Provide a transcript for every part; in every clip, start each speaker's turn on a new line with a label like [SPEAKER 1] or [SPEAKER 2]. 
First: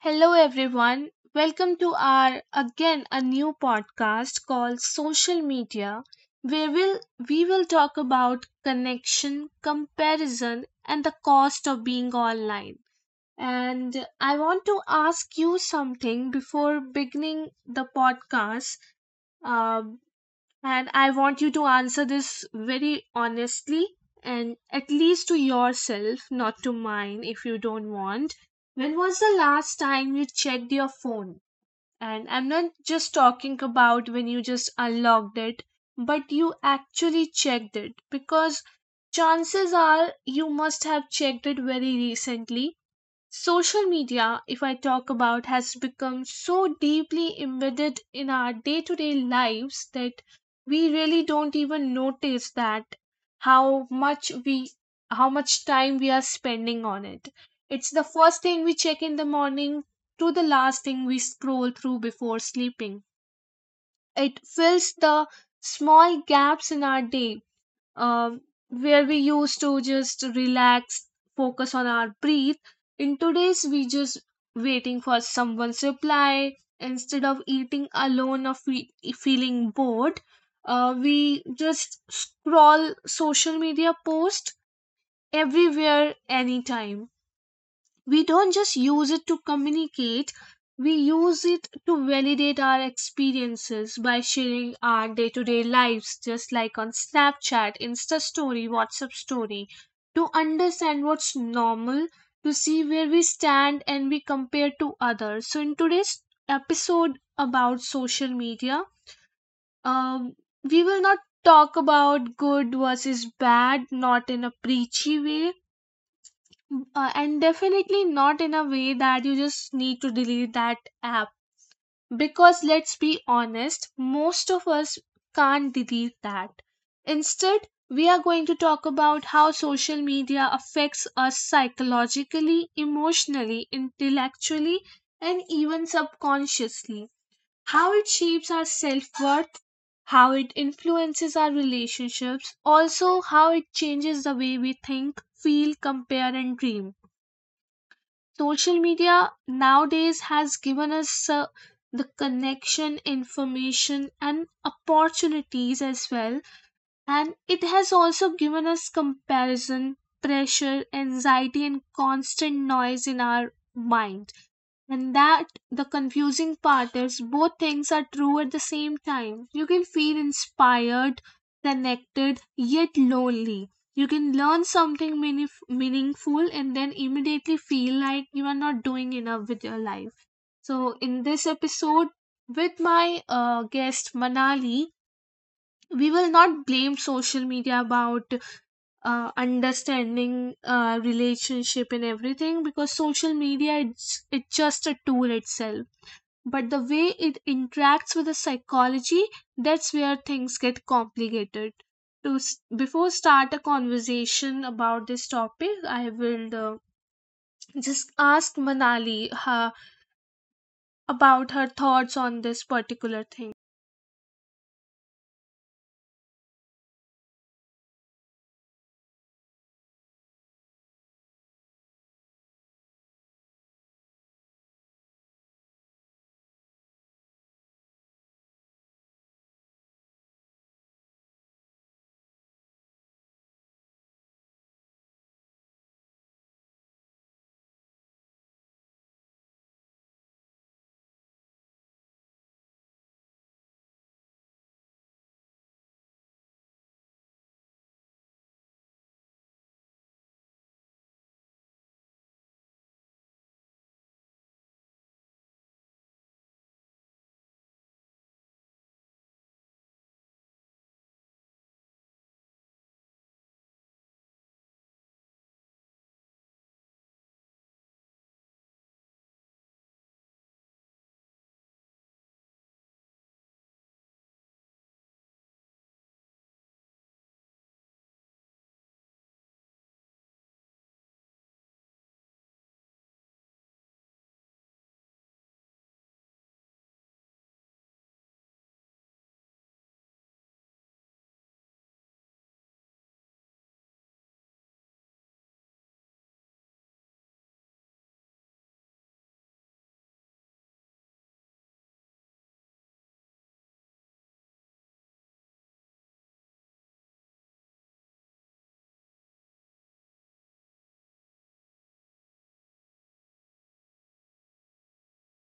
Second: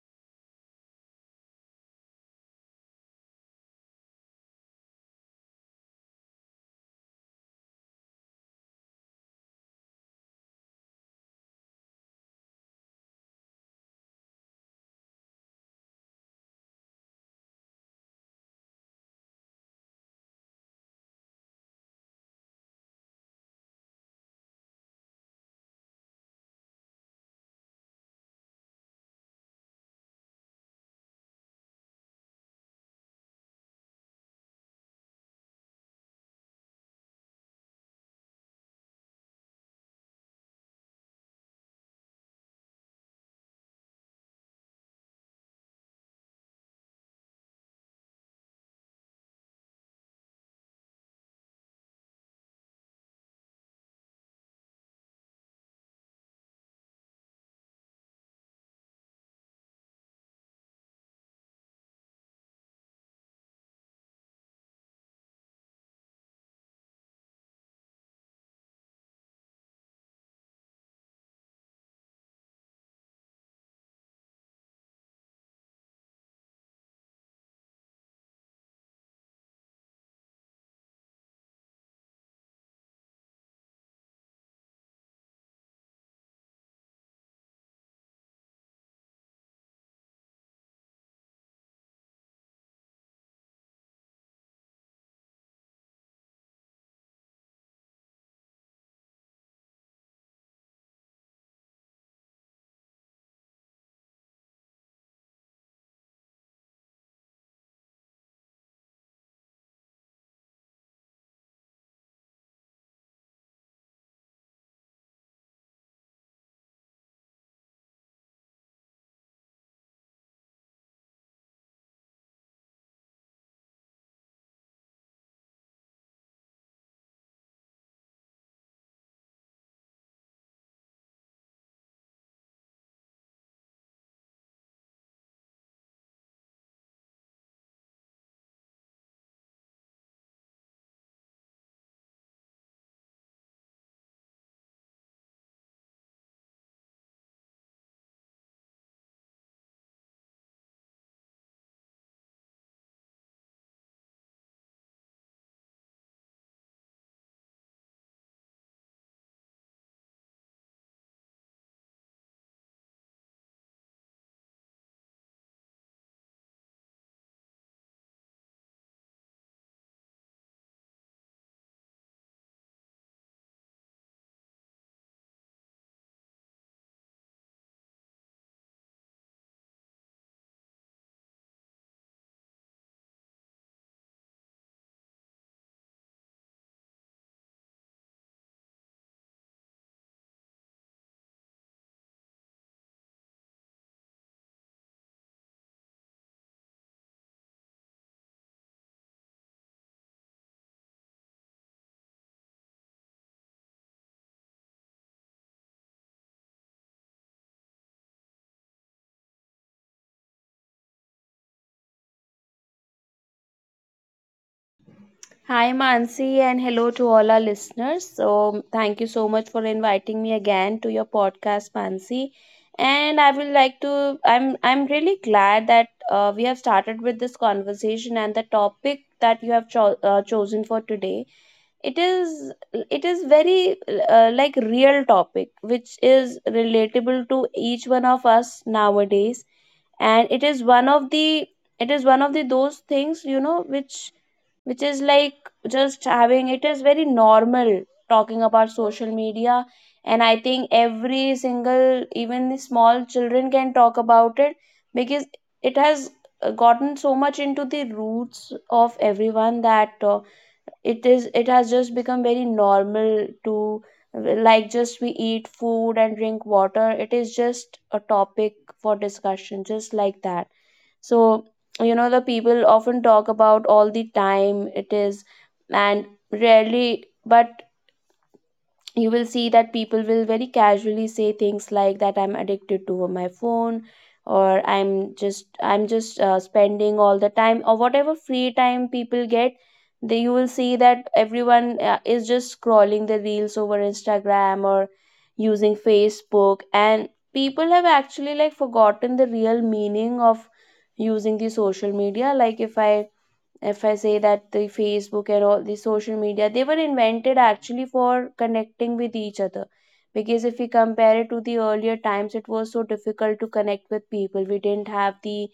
[SPEAKER 1] Hello, everyone. Welcome to our again a new podcast called Social Media, where we will talk about connection, comparison, and the cost of being online. And I want to ask you something before beginning the podcast. Uh, and I want you to answer this very honestly, and at least to yourself, not to mine if you don't want. When was the last time you checked your phone? And I'm not just talking about when you just unlocked it, but you actually checked it, because chances are you must have checked it very recently. Social media, if I talk about, has become so deeply embedded in our day to day lives that we really don't even notice that how much we how much time we are spending on it. It's the first thing we check in the morning to the last thing we scroll through before sleeping. It fills the small gaps in our day, um, where we used to just relax, focus on our breath. In today's, we just waiting for someone's reply instead of eating alone or feeling bored. We just scroll social media post everywhere, anytime. We don't just use it to communicate, we use it to validate our experiences by sharing our day-to-day lives, just like on Snapchat insta story WhatsApp story, to understand what's normal, to see where we stand and we compare to others. So in today's episode about social media, um, we will not talk about good versus bad, not in a preachy way. And definitely not in a way that you just need to delete that app, because let's be honest, most of us can't delete that. Instead, we are going to talk about how social media affects us psychologically, emotionally, intellectually, and even subconsciously, how it shapes our self-worth, how it influences our relationships, also how it changes the way we think, feel, compare, and dream. Social media nowadays has given us the connection, information, and opportunities as well. And it has also given us comparison, pressure, anxiety, and constant noise in our mind. And that the confusing part is both things are true at the same time. You can feel inspired, connected, yet lonely. You can learn something meaningful and then immediately feel like you are not doing enough with your life. So, in this episode with my guest Manali, we will not blame social media about understanding relationship and everything, because social media it's just a tool itself, but the way it interacts with the psychology, that's where things get complicated. Before start a conversation about this topic, I will just ask Manali uh, about her thoughts on this particular thing.
[SPEAKER 2] Hi, Mansi, and hello to all our listeners. So, thank you so much for inviting me again to your podcast, Mansi. And I will like to. I'm really glad that we have started with this conversation and the topic that you have chosen for today. It is it is very like real topic, which is relatable to each one of us nowadays, and it is one of the it is one of the those things, you know, which is like just having it is very normal, talking about social media. And I think every single, even the small children, can talk about it because it has gotten so much into the roots of everyone that it has just become very normal to, like, just we eat food and drink water, it is just a topic for discussion just like that. So, you know, the people often talk about all the time. It is, and rarely, but you will see that people will very casually say things like that, I'm addicted to my phone, or I'm just spending all the time, or whatever free time people get. They, you will see that everyone is just scrolling the reels over Instagram or using Facebook, and people have actually, like, forgotten the real meaning of using the social media. Like, if I, if I say that the Facebook and all the social media, they were invented actually for connecting with each other. Because if we compare it to the earlier times, it was so difficult to connect with people. We didn't have the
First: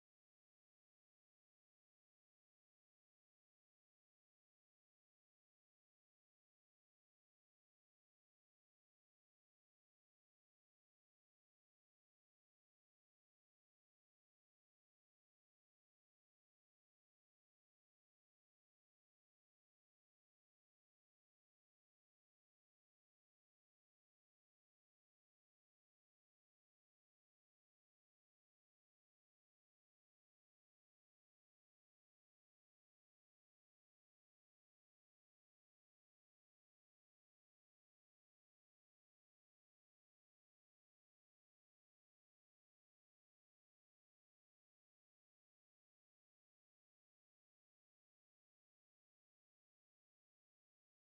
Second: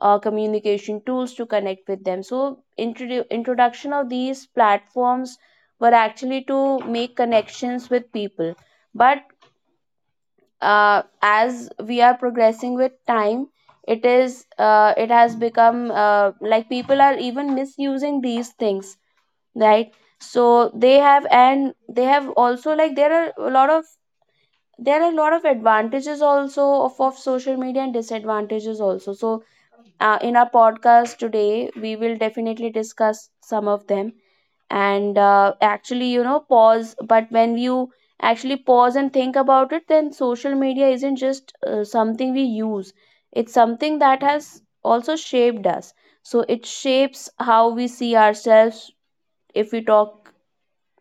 [SPEAKER 2] communication tools to connect with them. So introduction of these platforms were actually to make connections with people. But as we are progressing with time, it is, it has become like, people are even misusing these things, right? So they have, and they have also, like, there are a lot of, there are a lot of advantages also of social media, and disadvantages also. So in our podcast today, we will definitely discuss some of them. And actually, you know, pause but when you actually pause and think about it, then social media isn't just something we use. It's something that has also shaped us. So it shapes how we see ourselves, if we talk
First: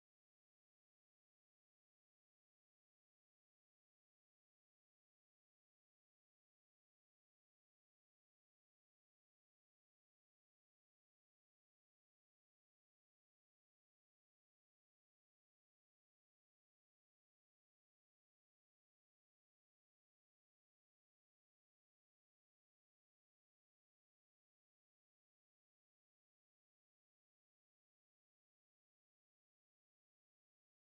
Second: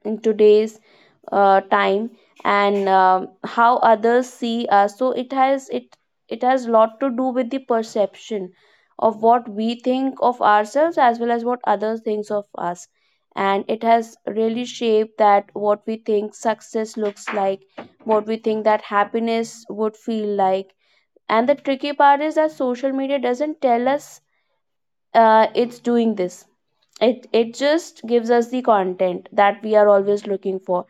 [SPEAKER 2] in today's time, and how others see us. So it has, it has lot to do with the perception of what we think of ourselves as well as what others thinks of us. And it has really shaped that what we think success looks like, what we think that happiness would feel like. And the tricky part is that social media doesn't tell us it's doing this. It just gives us the content that we are always looking for,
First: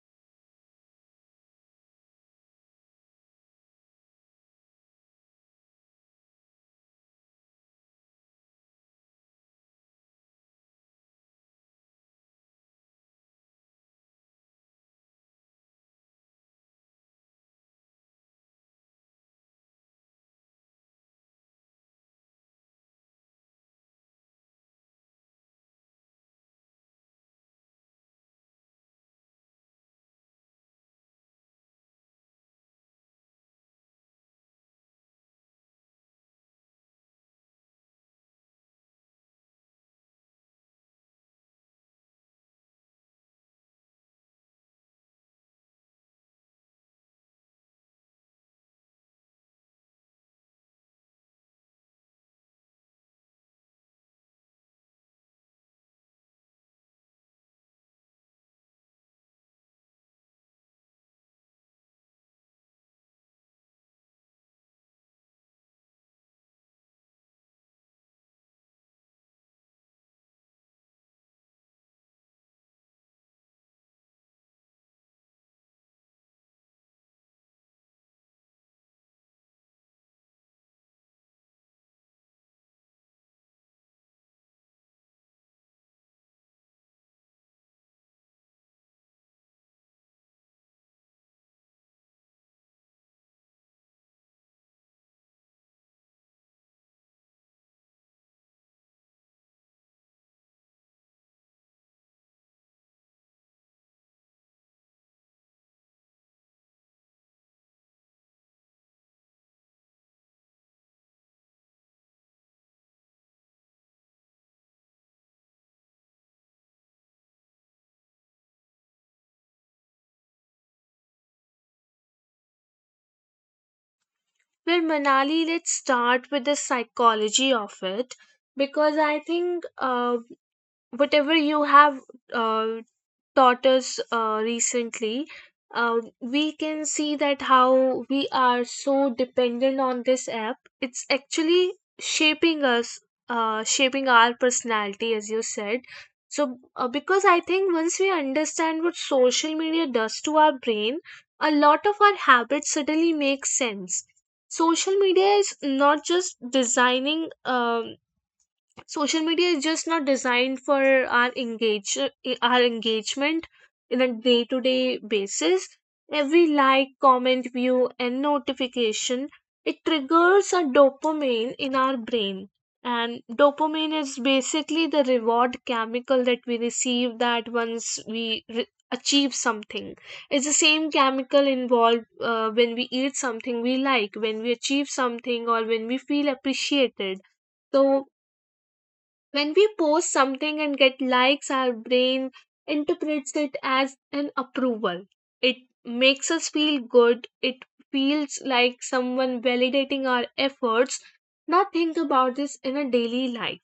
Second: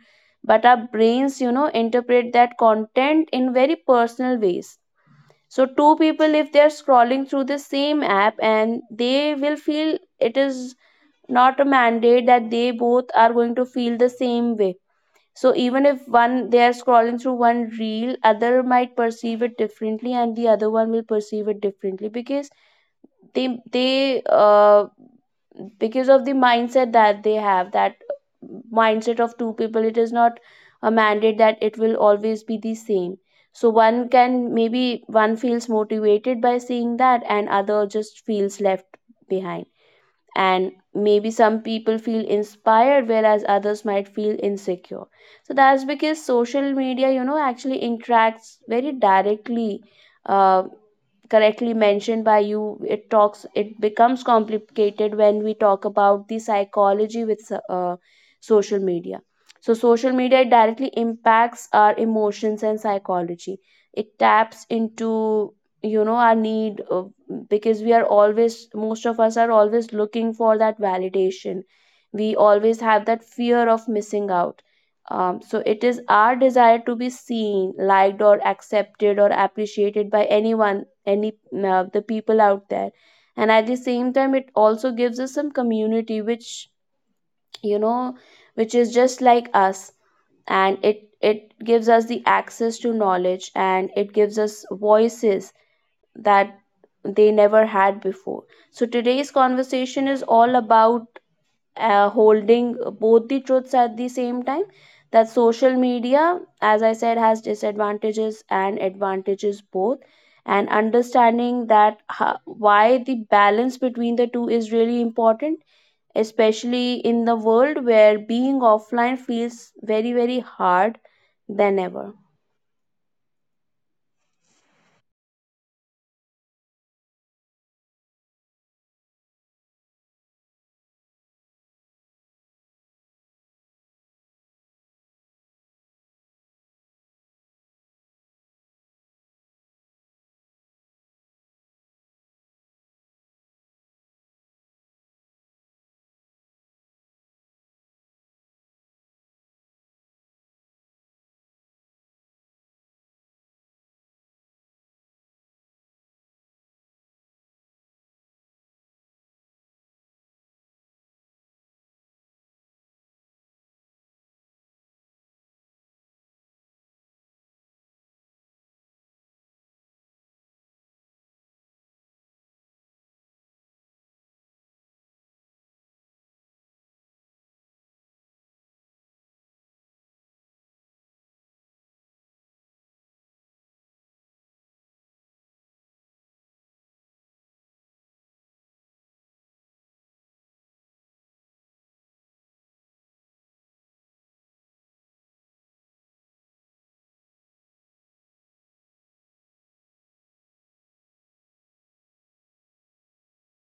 [SPEAKER 2] but our brains, you know, interpret that content in very personal ways. So two people, if they're scrolling through the same app, and they will feel, it is not a mandate that they both are going to feel the same way. So even if one, they are scrolling through one reel, other might perceive it differently, and the other one will perceive it differently, because they because of the mindset that they have, that mindset of two people, it is not a mandate that it will always be the same. So one can, maybe one feels motivated by seeing that, and other just feels left behind. And maybe some people feel inspired, whereas others might feel insecure. So that's because social media, you know, actually interacts very directly, uh, correctly mentioned by you. It becomes complicated when we talk about the psychology with social media. So social media directly impacts our emotions and psychology. It taps into, you know, our need, because we are always, most of us are always looking for that validation. We always have that fear of missing out. So it is our desire to be seen, liked, or accepted, or appreciated by anyone, any the people out there. And at the same time, it also gives us some community which, you know, which is just like us. And it gives us the access to knowledge, and it gives us voices that they never had before. So today's conversation is all about holding both the truths at the same time, that social media, as I said, has disadvantages and advantages both, and understanding that why the balance between the two is really important, especially in the world where being offline feels very, very hard than ever.
[SPEAKER 1] Well, Manali, let's start with the psychology of it, because I think whatever you have uh, taught us recently, we can see that how we are so dependent on this app. It's actually shaping us, shaping our personality, as you said. So, because I think once we understand what social media does to our brain, a lot of our habits suddenly make sense. Social media is not just designing. Social media is just not designed for our engage our engagement in a day-to-day basis. Every like, comment, view, and notification, it triggers a dopamine in our brain. And dopamine is basically the reward chemical that we receive, that once we achieve something. It's the same chemical involved when we eat something we like, when we achieve something, or when we feel appreciated. So when we post something and get likes, our brain interprets it as an approval. It makes us feel good. It feels like someone validating our efforts. Now, think about this in a daily life.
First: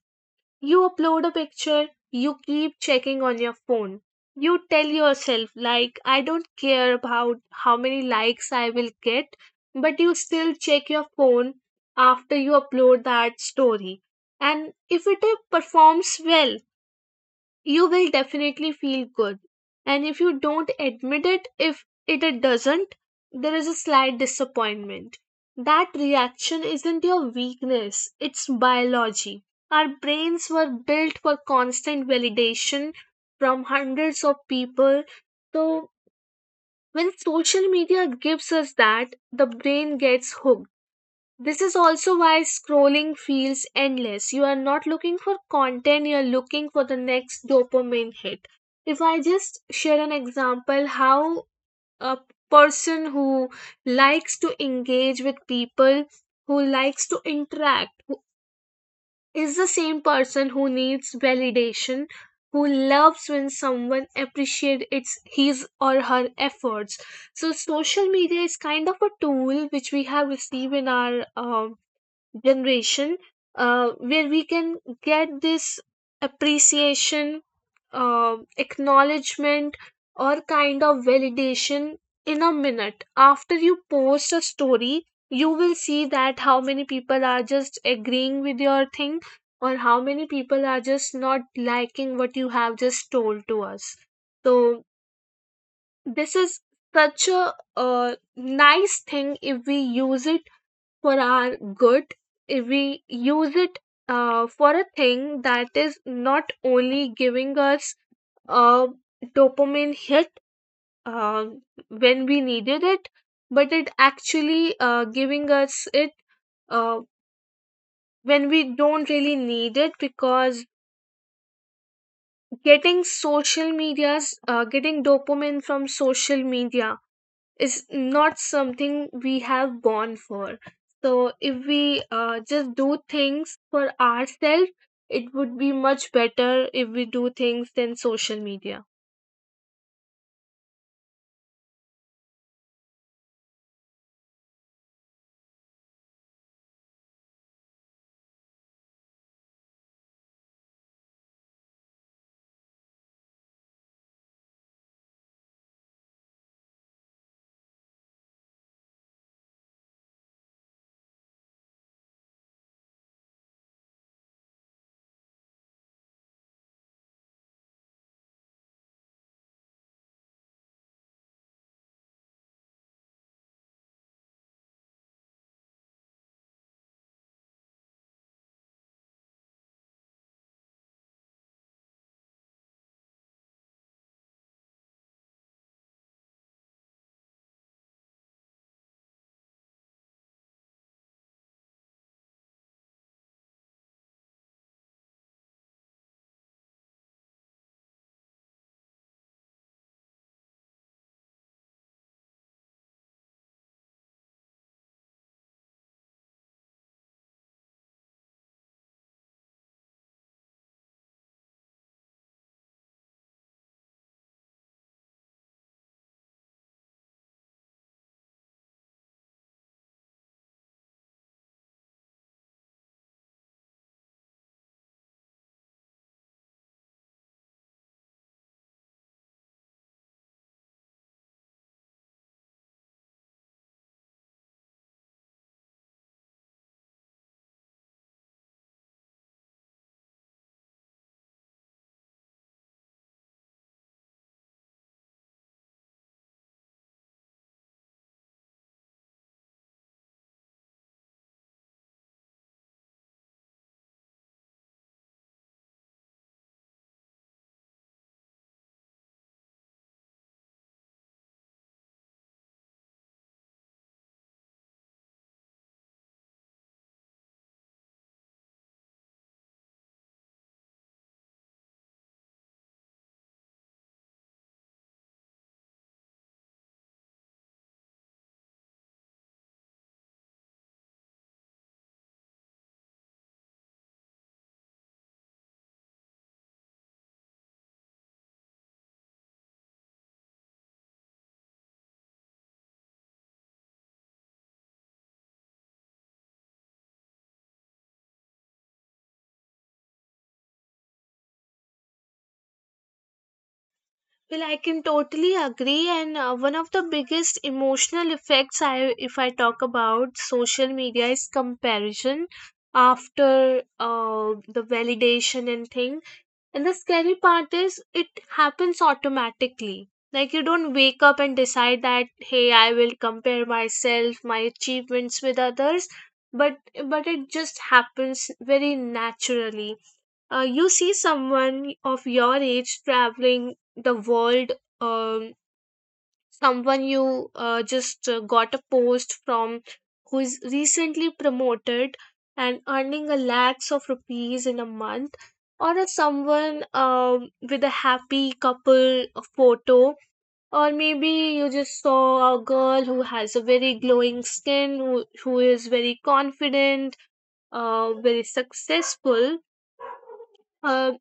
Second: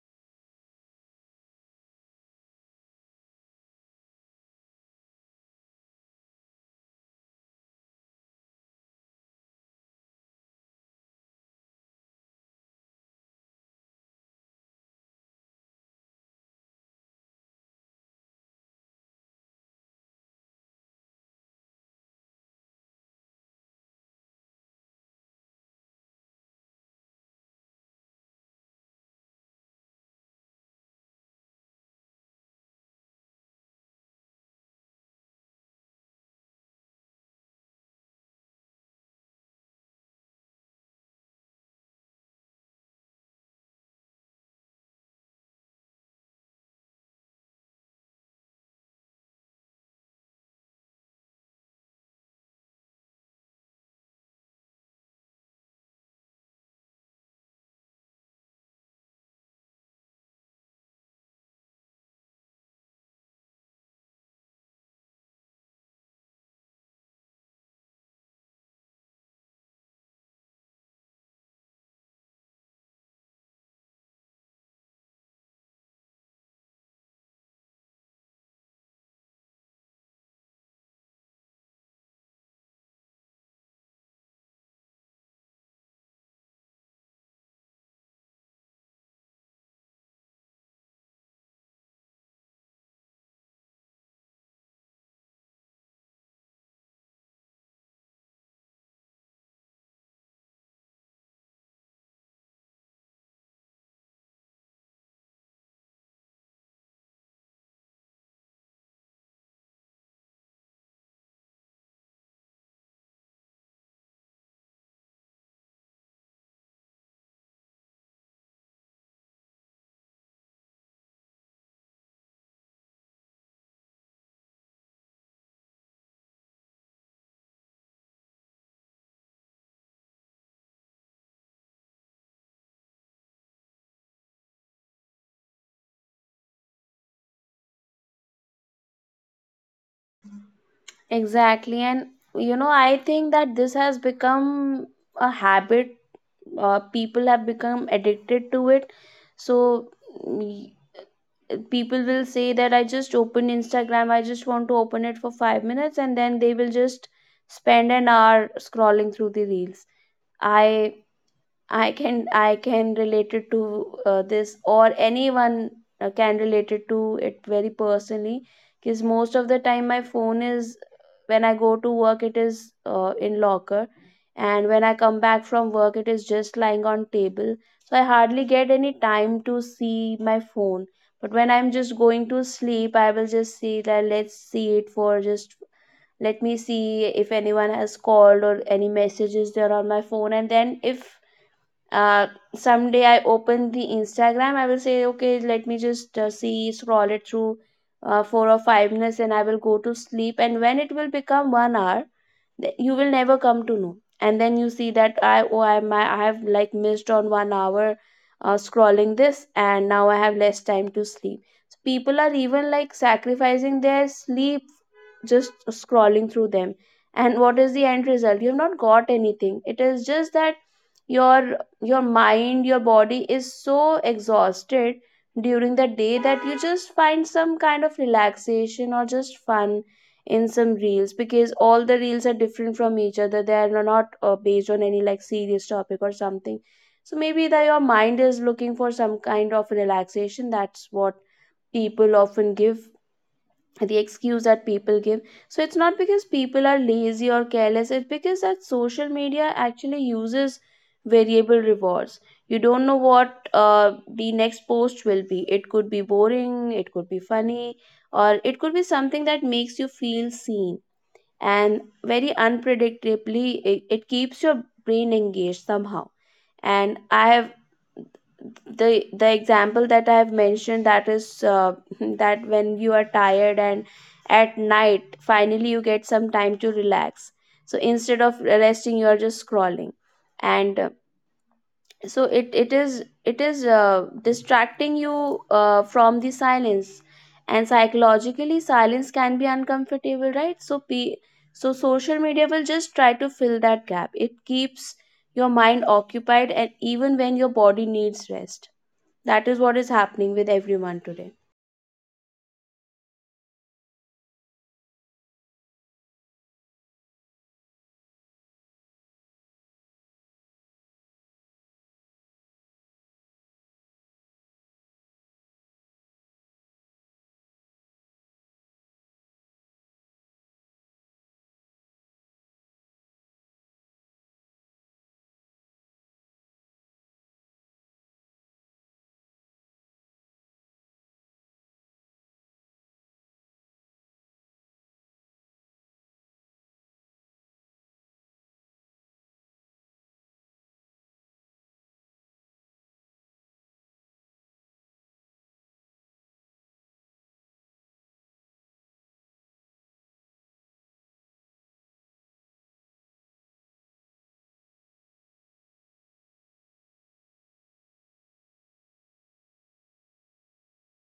[SPEAKER 1] You upload a picture, you keep checking on your phone. You tell yourself, like, I don't care about how many likes I will get, but you still check your phone after you upload that story. And if it performs well, you will definitely feel good. And if you don't admit it, if it doesn't, there is a slight disappointment. That reaction isn't your weakness, it's biology. Our brains were built for constant validation from hundreds of people. So when social media gives us that, the brain gets hooked. This is also why scrolling feels endless. You are not looking for content, you're looking for the next dopamine hit. If I just share an example, how a person who likes to engage with people, who likes to interact, who is the same person who needs validation, who loves when someone appreciates its his or her efforts. So social media is kind of a tool which we have received in our generation, where we can get this appreciation, acknowledgement, or kind of validation in a minute. After you post a story, you will see that how many people are just agreeing with your thing, or how many people are just not liking what you have just told to us. So, this is such a nice thing if we use it for our good, if we use it for a thing that is not only giving us a dopamine hit uh, when we needed it, but it actually giving us it uh, when we don't really need it, because getting dopamine from social media is not something we have born for. So if we just do things for ourselves, it would be much better if we do things than social media.
[SPEAKER 2] Exactly, and you know, I think that this has become a habit, people have become addicted to it. So mm, people will say that I just opened Instagram, I just want to open it for 5 minutes, and then they will just spend an hour scrolling through the reels. I I can relate it to this, or anyone can relate it to it very personally, because most of the time my phone is, when I go to work, it is in locker, and when I come back from work, it is just lying on table. So I hardly get any time to see my phone. But when I'm just going to sleep, I will just see that, let's see it for just, let me see if anyone has called or any messages there on my phone. And then if uh someday I open the Instagram, I will say, okay, let me just see, scroll it through 4 or 5 minutes, and I will go to sleep, and when it will become 1 hour, you will never come to know. And then you see that, I, oh, I have like missed on 1 hour scrolling this, and now I have less time to sleep. So people are even like sacrificing their sleep just scrolling through them. And what is the end result? You have not got anything. It is just that your your mind, your body is so exhausted during the day, that you just find some kind of relaxation or just fun in some reels, because all the reels are different from each other, they are not based on any like serious topic or something. So maybe that your mind is looking for some kind of relaxation, that's what people often give, the excuse that people give. So it's not because people are lazy or careless, it's because that social media actually uses variable rewards. You don't know what the next post will be, it could be boring, it could be funny, or it could be something that makes you feel seen. And very unpredictably, it keeps your brain engaged somehow. And I have the example that I have mentioned, that is, that when you are tired, and at night, finally you get some time to relax, so instead of resting, you are just scrolling. And so it is distracting you from the silence. And psychologically, silence can be uncomfortable, right? So so social media will just try to fill that gap. It keeps your mind occupied, and even when your body needs rest, that is what is happening with everyone today.
[SPEAKER 1] Well, I can totally agree, and one of the biggest emotional effects if I talk about social media, is comparison after the validation and things. And the scary part is it happens automatically. Like, you don't wake up and decide that hey, I will compare myself, my achievements with others, but it just happens very naturally. You see someone of your age traveling the world, um someone you just got a post from, who is recently promoted and earning a lakhs of rupees in a month, or a someone with a happy couple photo, or maybe you just saw a girl who has a very glowing skin, who is very confident, very successful, uh,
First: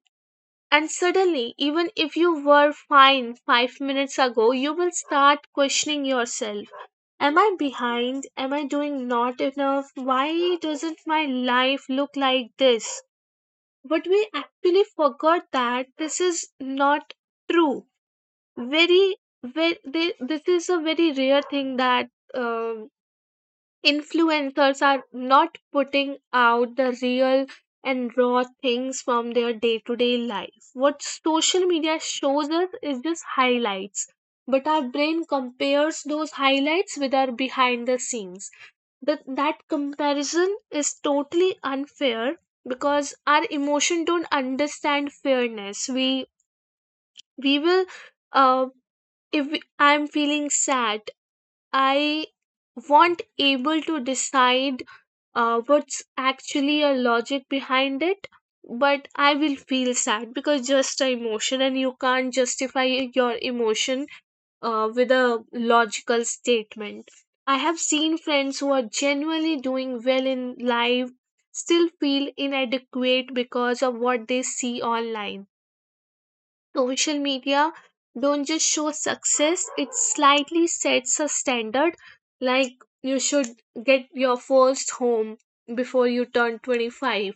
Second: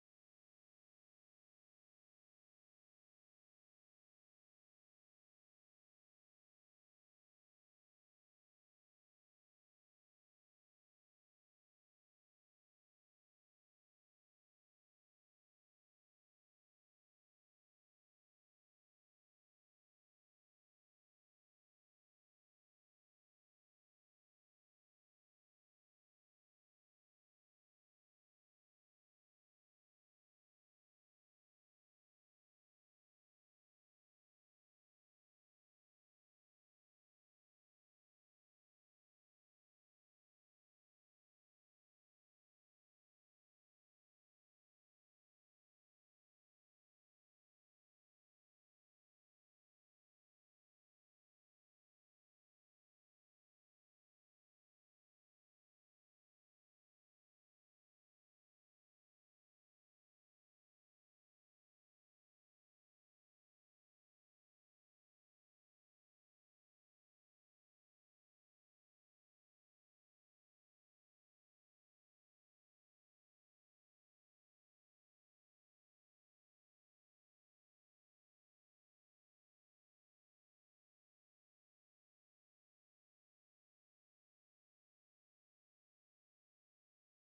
[SPEAKER 1] and suddenly even if you were fine 5 minutes ago, you will start questioning yourself. Am I behind? Am I doing not enough? Why doesn't my life look like this? But we actually forgot that this is not true. Very, this is a very rare thing that um, influencers are not putting out the real and raw things from their day to day life. What social media shows us is just highlights, but our brain compares those highlights with our behind the scenes. That comparison is totally unfair, because our emotion don't understand fairness. We will uh, if we, I'm feeling sad, I won't able to decide what's actually a logic behind it, but I will feel sad because just a emotion, and you can't justify your emotion with a logical statement. I have seen friends who are genuinely doing well in life still feel inadequate because of what they see online. Social media don't just show success, it slightly sets a standard, like, you should get your first home before you turn 25.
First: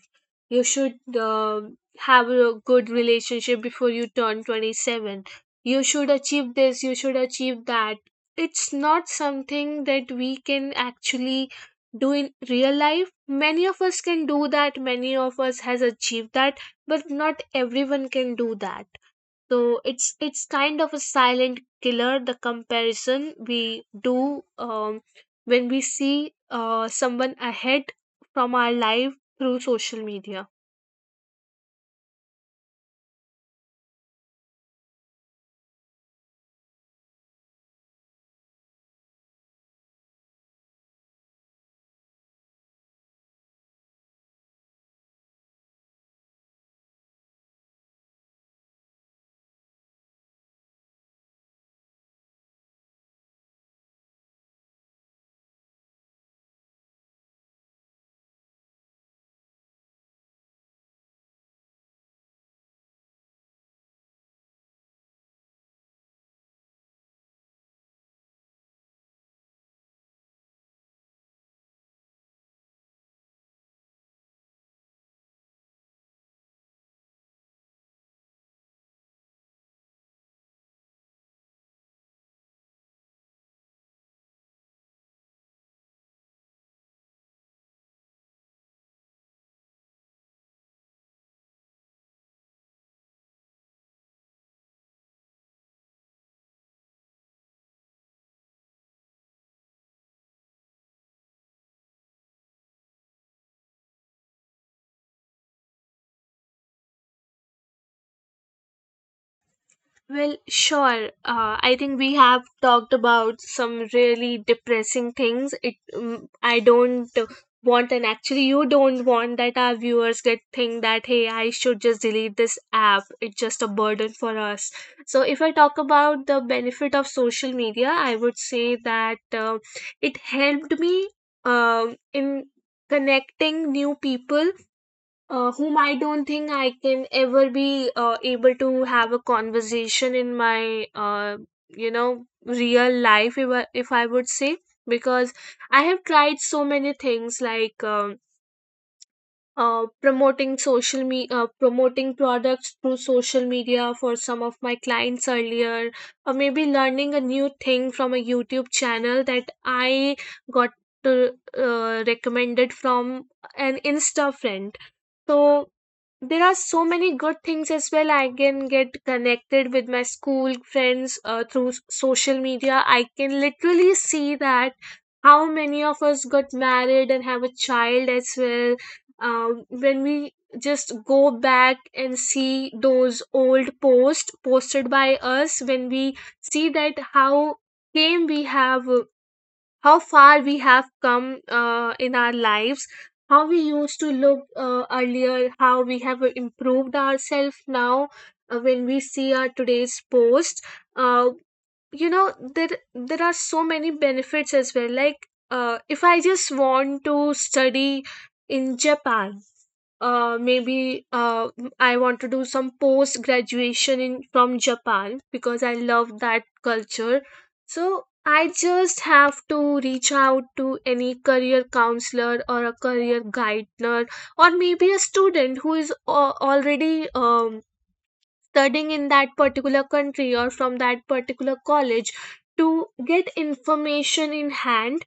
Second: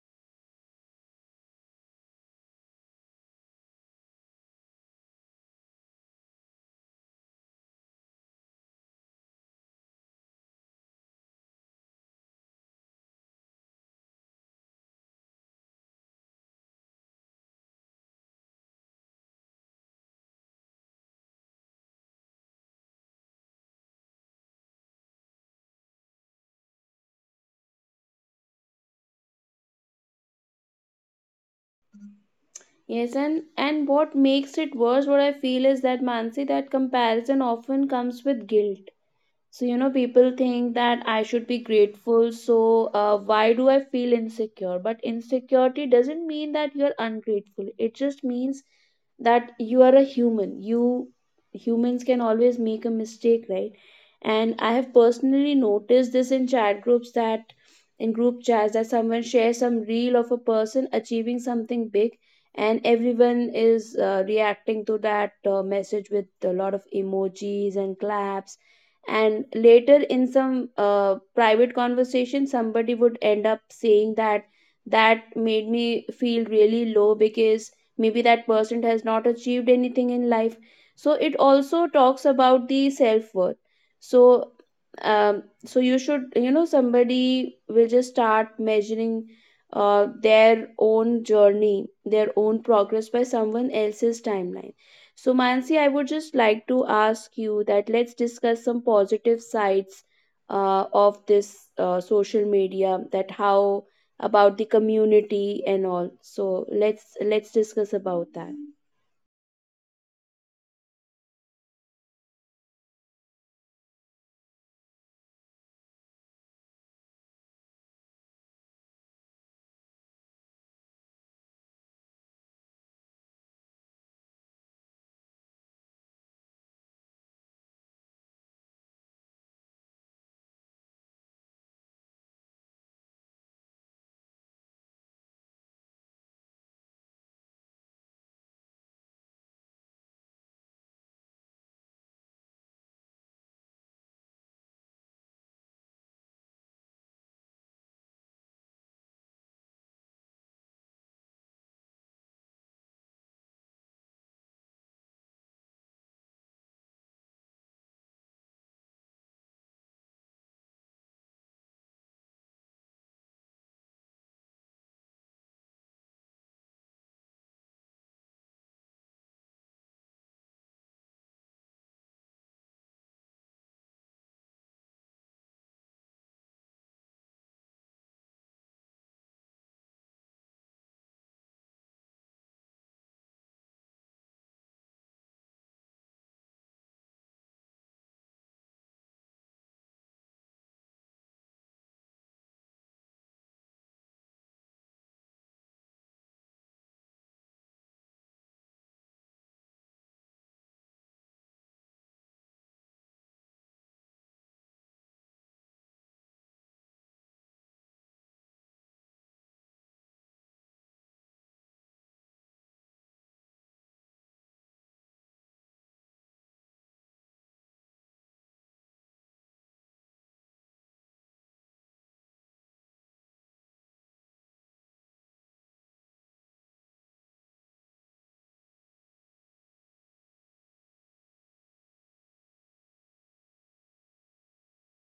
[SPEAKER 1] You should um have a good relationship before you turn 27. You should achieve this, you should achieve that. It's not something that we can actually do in real life. Many of us can do that, many of us has achieved that, but not everyone can do that. So it's kind of a silent killer, the comparison we do when we see someone ahead from our life through social media.
[SPEAKER 2] Yes, and what makes it worse, what I feel is that, Mansi, that comparison often comes with guilt. So, you know, people think that I should be grateful. So, why do I feel insecure? But insecurity doesn't mean that you're ungrateful. It just means that you are a human. You, humans can always make a mistake, right? And I have personally noticed this in chat groups, that in group chats, that someone shares some reel of a person achieving something big, and everyone is reacting to that message with a lot of emojis and claps. And later in some private conversation, somebody would end up saying that that made me feel really low, because maybe that person has not achieved anything in life. So it also talks about the self-worth. So so you should, you know, somebody will just start measuring their own journey, their own progress by someone else's timeline. So, Mansi, I would just like to ask you that, let's discuss some positive sides of this social media. That how about the community and all. So let's discuss about that.
[SPEAKER 1] Well, sure. I think we have talked about some really depressing things. I don't want, and actually, you don't want that our viewers get think that hey, I should just delete this app. It's just a burden for us. So, if I talk about the benefit of social media, I would say that it helped me in connecting new people whom I don't think I can ever be able to have a conversation in my, real life, if I would say, because I have tried so many things like promoting social me promoting products through social media for some of my clients earlier, or maybe learning a new thing from a YouTube channel that I got. To, recommended from an insta friend. So there are so many good things as well. I can get connected with my school friends through social media. I can literally see that how many of us got married and have a child as well. When we just go back and see those old posts posted by us, when we see that came we have how far we have come in our lives, how we used to look earlier, how we have improved ourselves now, when we see our today's post, uh, you know there are so many benefits as well. Like if I just want to study in Japan, maybe I want to do some post graduation in from Japan because I love that culture. So I just have to reach out to any career counselor or a career guider, or maybe a student who is already studying in that particular country or from that particular college, to get information in hand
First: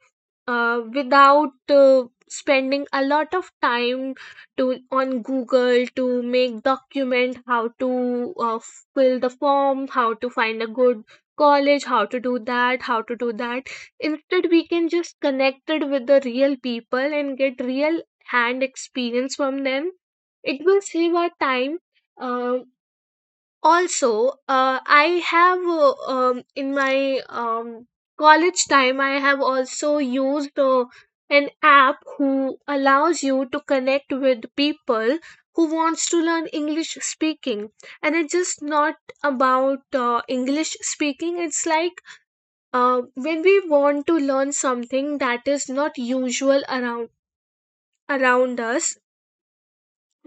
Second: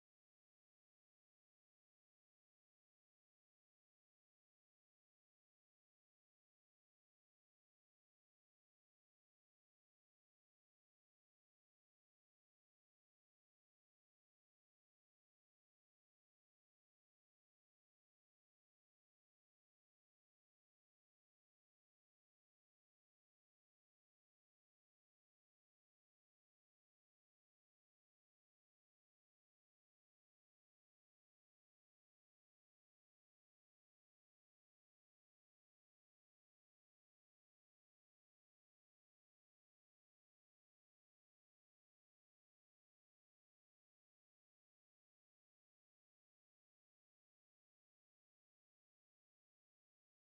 [SPEAKER 1] without spending a lot of time to on Google to make document, how to uh, fill the form, how to find a good college, how to do that, how to do that. Instead we can just connected with the real people and get real hand experience from them. It will save our time. uh, Also, I have in my college time, I have also used an app who allows you to connect with people who wants to learn English speaking, and it's just not about English speaking. It's like when we want to learn something that is not usual around us,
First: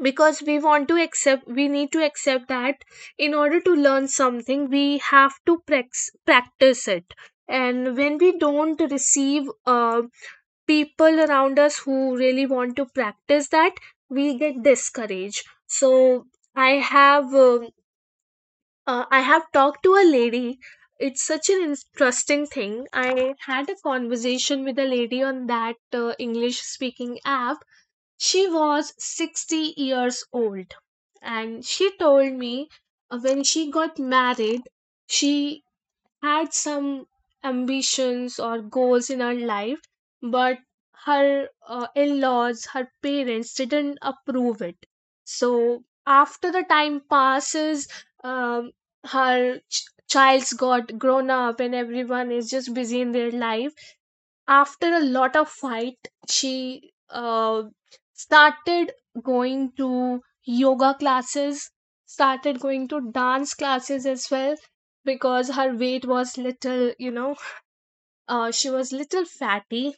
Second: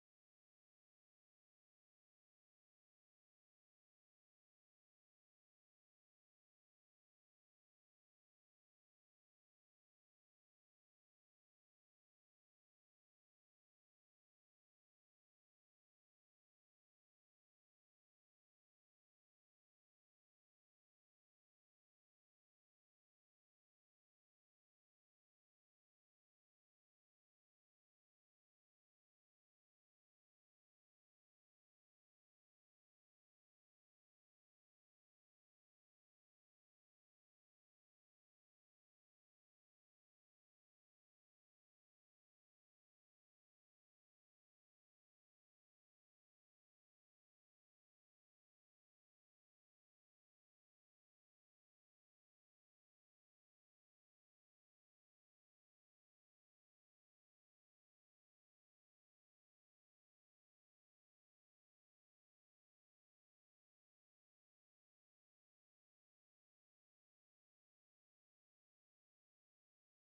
[SPEAKER 1] because we want to accept, we need to accept that in order to learn something we have to practice it. And when we don't receive people around us who really want to practice that, we get discouraged. So I have I have talked to a lady. It's such an interesting thing. I had a conversation with a lady on that English speaking app. She was 60 years old, and she told me when she got married, she had some ambitions or goals in her life, but her in-laws, her parents didn't approve it. So after the time passes, um, her child's got grown up and everyone is just busy in their life. After a lot of fight, she started going to yoga classes, started going to dance classes as well, because her weight was little, you know, she was little fatty.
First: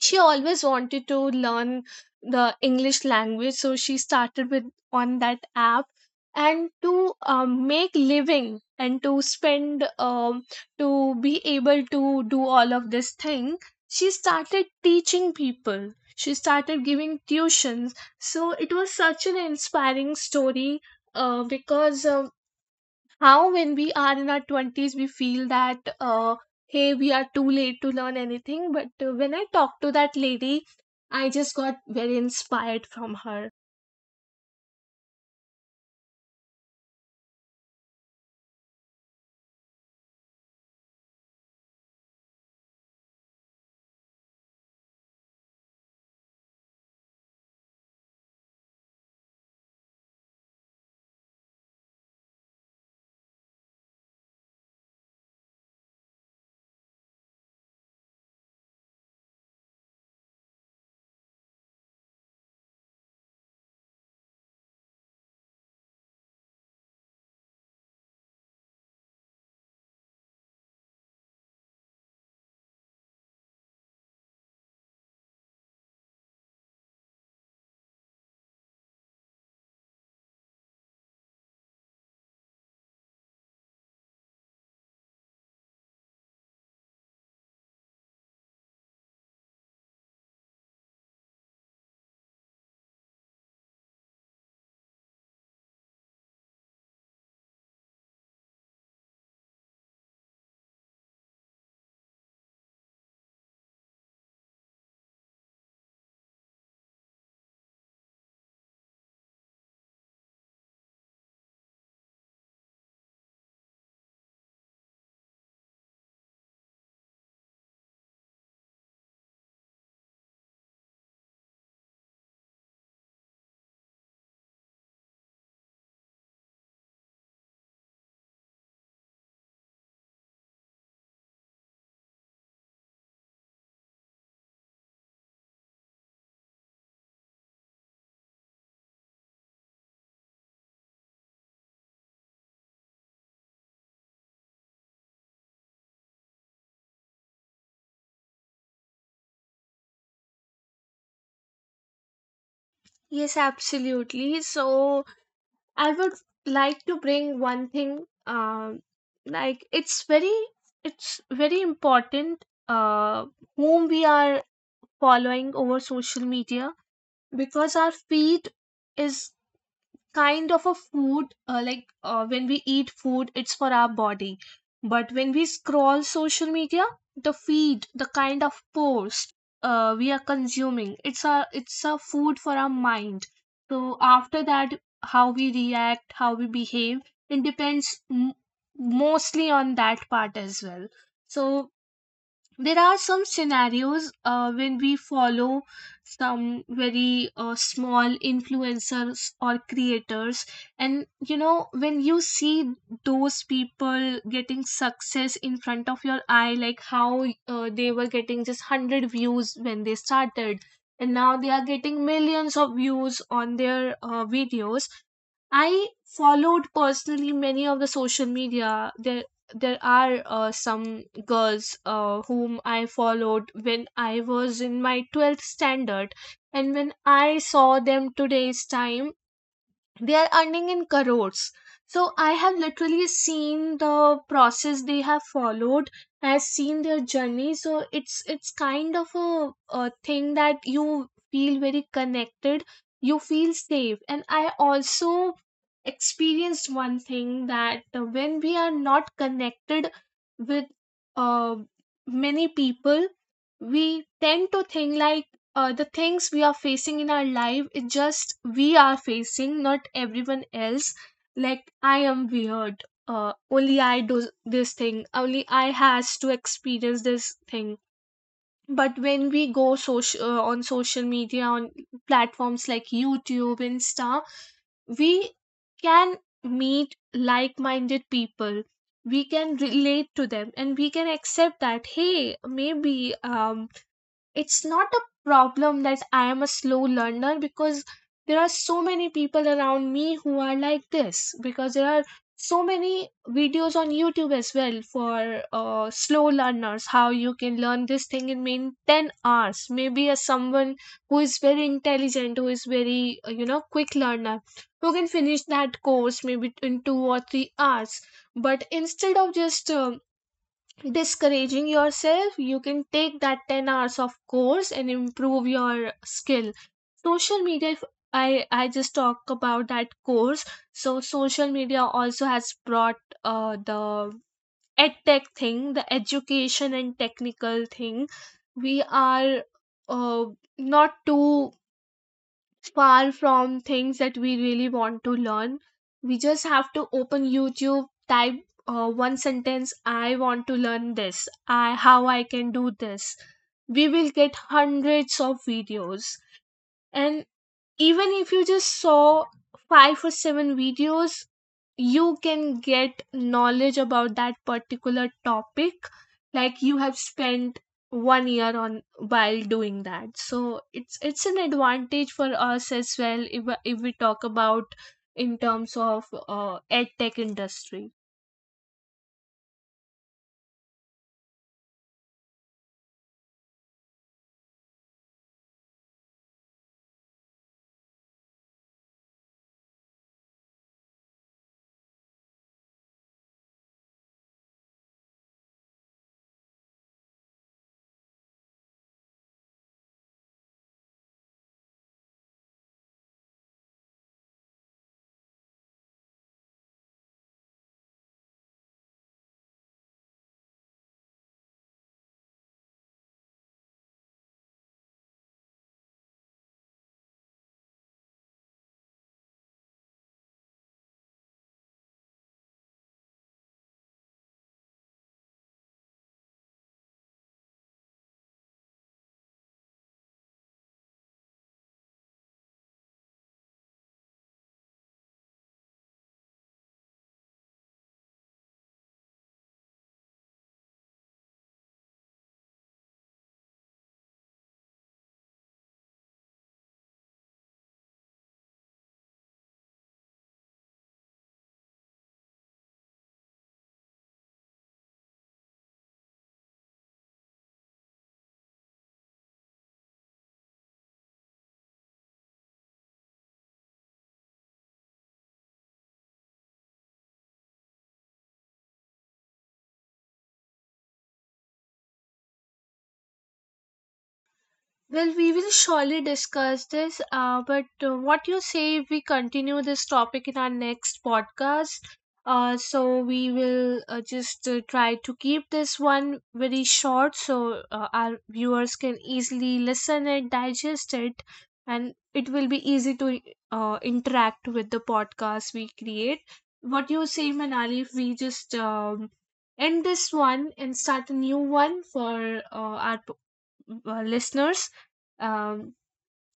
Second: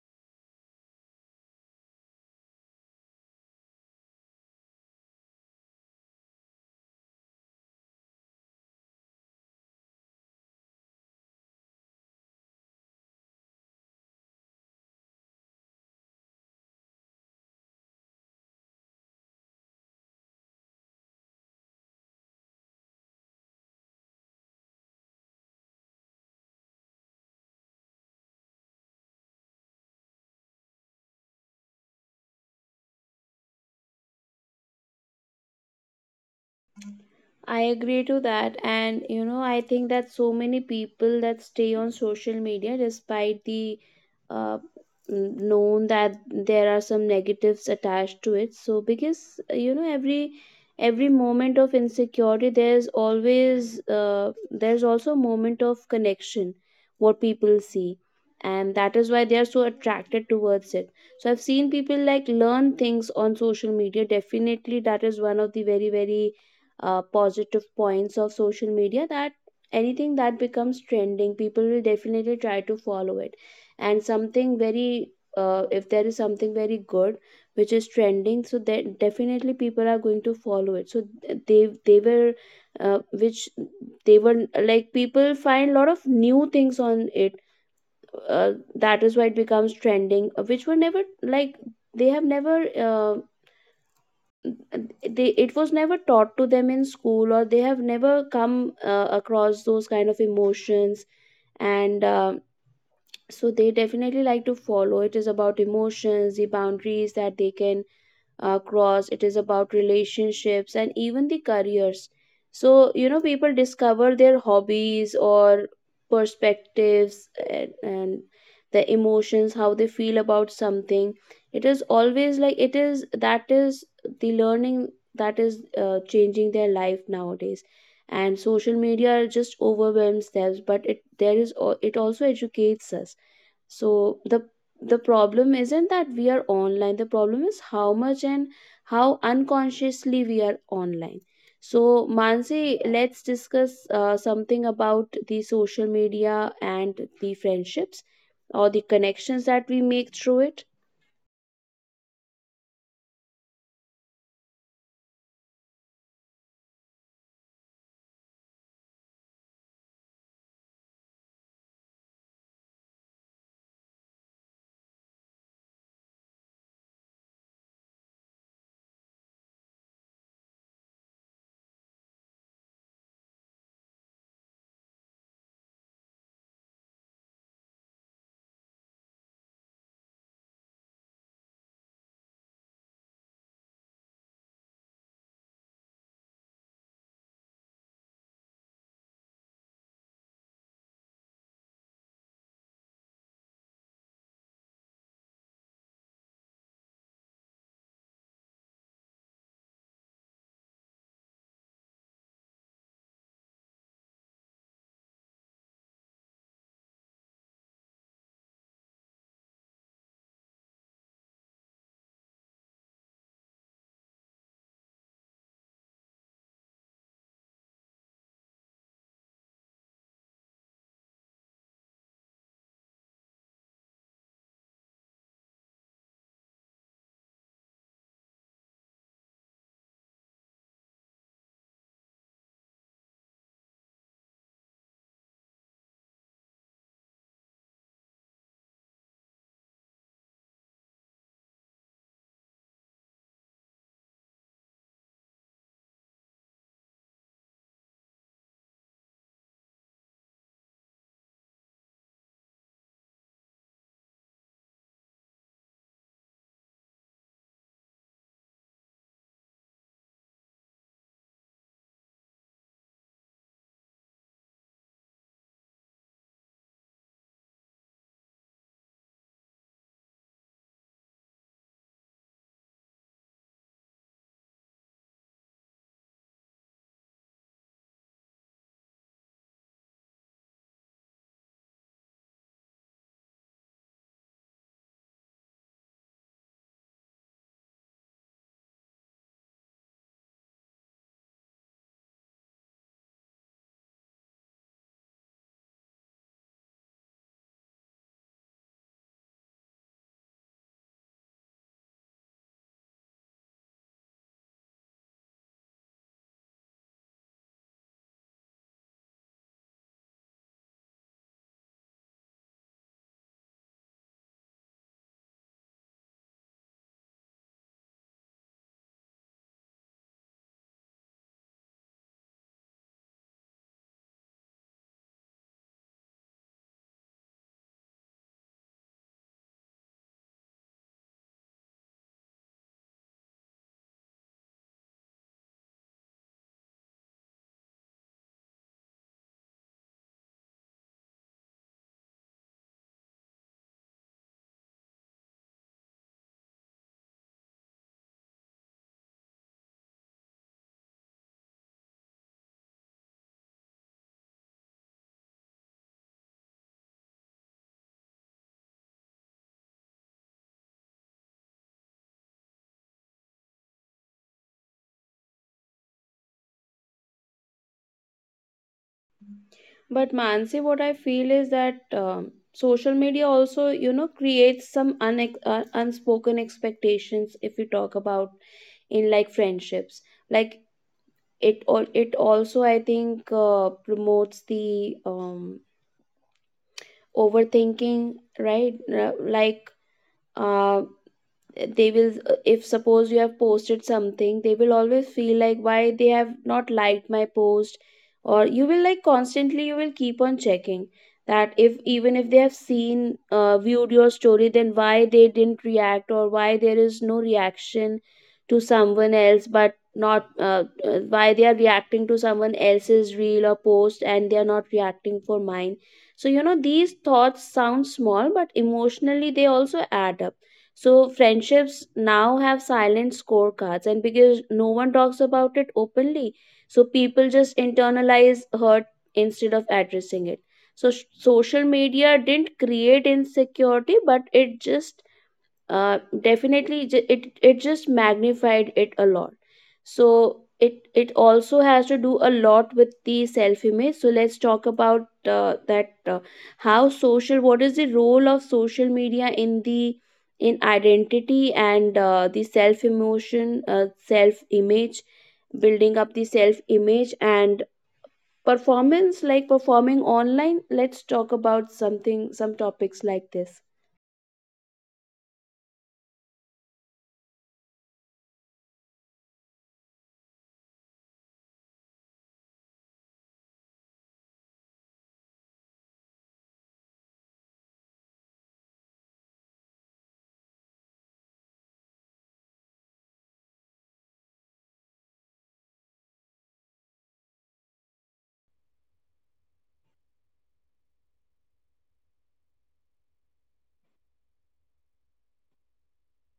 [SPEAKER 1] She always wanted to learn the English language, so she started with on that app. And to make living and to spend, to be able to do all of this thing, she started teaching people, she started giving tuitions. So it was such an inspiring story, because how when we are in our 20s we feel that hey, we are too late to learn anything. But when I talked to that lady, I just got very inspired from her.
[SPEAKER 2] I agree to that. And, you know, I think that so many people that stay on social media, despite the uh, known that there are some negatives attached to it. So, because, you know, every moment of insecurity, there's always there's also a moment of connection what people see, and that is why they are so attracted towards it. So I've seen people like learn things on social media, definitely that is one of the very, very positive points of social media, that anything that becomes trending, people will definitely try to follow it. And something very if there is something very good which is trending, so that definitely people are going to follow it. So they were which they were like, people find a lot of new things on it, that is why it becomes trending, which were never like, they have never they, it was never taught to them in school, or they have never come across those kind of emotions. And so they definitely like to follow, it is about emotions, the boundaries that they can across, it is about relationships and even the careers. So, you know, people discover their hobbies or perspectives, and the emotions, how they feel about something. It is always like, it is that is the learning, that is changing their life nowadays. And social media just overwhelms them, but it also educates us. So the problem isn't that we are online, the problem is how much and how unconsciously we are online. So, Mansi, let's discuss something about the social media and the friendships or the connections that we make through it.
[SPEAKER 1] Yes, absolutely. So I would like to bring one thing, um like it's very, it's very important whom we are following over social media, because our feed is kind of a food. Like when we eat food it's for our body, but when we scroll social media, the feed, the kind of post we are consuming, it's a food for our mind. So after that, how we react, how we behave, it depends mostly on that part as well. So there are some scenarios when we follow some very small influencers or creators, and you know, when you see those people getting success in front of your eye, like how they were getting just 100 views when they started, and now they are getting millions of views on their videos. I followed personally many of the social media. There are some girls whom I followed when I was in my 12th standard. And when I saw them today's time, they are earning in crores. So I have literally seen the process they have followed. I've seen their journey. So it's kind of a thing that you feel very connected. You feel safe. And I also experienced one thing that when we are not connected with uh, many people, we tend to think like the things we are facing in our life, it just we are facing, not everyone else. Like I am weird, only I do this thing, only I has to experience this thing. But when we go social on social media, on platforms like YouTube, Insta, we can meet like-minded people. We can relate to them, and we can accept that, hey, maybe, um it's not a problem that I am a slow learner, because there are so many people around me who are like this, because there are so many videos on YouTube as well for slow learners, how you can learn this thing in mean 10 hours. Maybe as someone who is very intelligent, who is very quick learner, who can finish that course maybe in 2 or 3 hours. But instead of just discouraging yourself, you can take that 10 hours of course and improve your skill. Social media, if I just talk about that course, so social media also has brought the edtech thing, the education and technical thing. We are uh, not too far from things that we really want to learn. We just have to open YouTube, type one sentence, I want to learn this, I how I can do this. We will get hundreds of videos, and even if you just saw five or seven videos, you can get knowledge about that particular topic like you have spent 1 year on while doing that. So it's an advantage for us as well, if we talk about in terms of ed tech industry.
[SPEAKER 2] But, Mansi, what I feel is that, social media also, you know, creates some unex unspoken expectations, if we talk about in like friendships. Like, it also, I think, promotes the overthinking, right? Like, uh they will, if suppose you have posted something, they will always feel like, why they have not liked my post? Or you will like constantly, you will keep on checking that, if even if they have seen, viewed your story, then why they didn't react, or why there is no reaction to someone else, but not, why they are reacting to someone else's reel or post, and they are not reacting for mine. So, you know, these thoughts sound small, but emotionally they also add up. So friendships now have silent scorecards, and because no one talks about it openly, so people just internalize hurt instead of addressing it. So social media didn't create insecurity, but it just definitely it just magnified it a lot. So it also has to do a lot with the self image. So let's talk about that, how social, what is the role of social media in the, in identity and the self image, building up the self image and performance, like performing online. Let's talk about something, some topics like this.
[SPEAKER 1] Well, we will surely discuss this, but what you say if we continue this topic in our next podcast? So we will just try to keep this one very short so our viewers can easily listen it, digest it, and it will be easy to interact with the podcast we create. What you say, Manali, if we just end this one and start a new one for our listeners. Um,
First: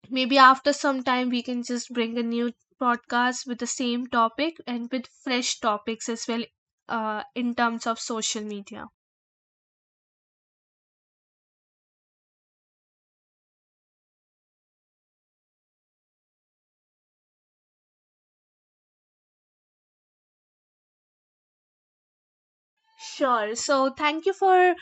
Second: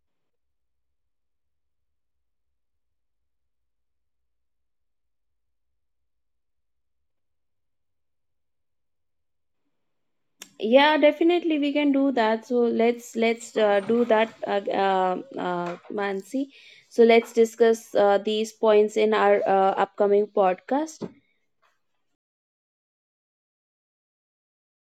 [SPEAKER 1] Maybe after some time, we can just bring a new podcast with the same topic and with fresh topics as well in terms of social media.
[SPEAKER 2] Yeah, definitely we can do that. So let's do that, Mansi. So let's discuss these points in our upcoming podcast.
[SPEAKER 1] Sure. So, thank you for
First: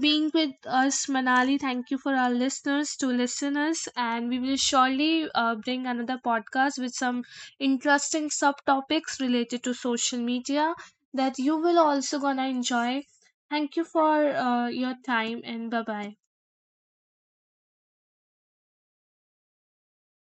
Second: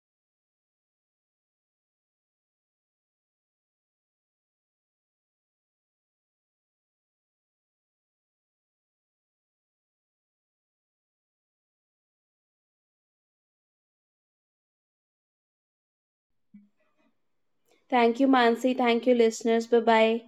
[SPEAKER 1] being with us, Manali. Thank you for our listeners to listen us, and we will surely bring another podcast with some interesting subtopics related to social media that you will also gonna enjoy. Thank you for your time, and bye bye.
[SPEAKER 2] Thank you, Mansi. Thank you, listeners. Bye bye.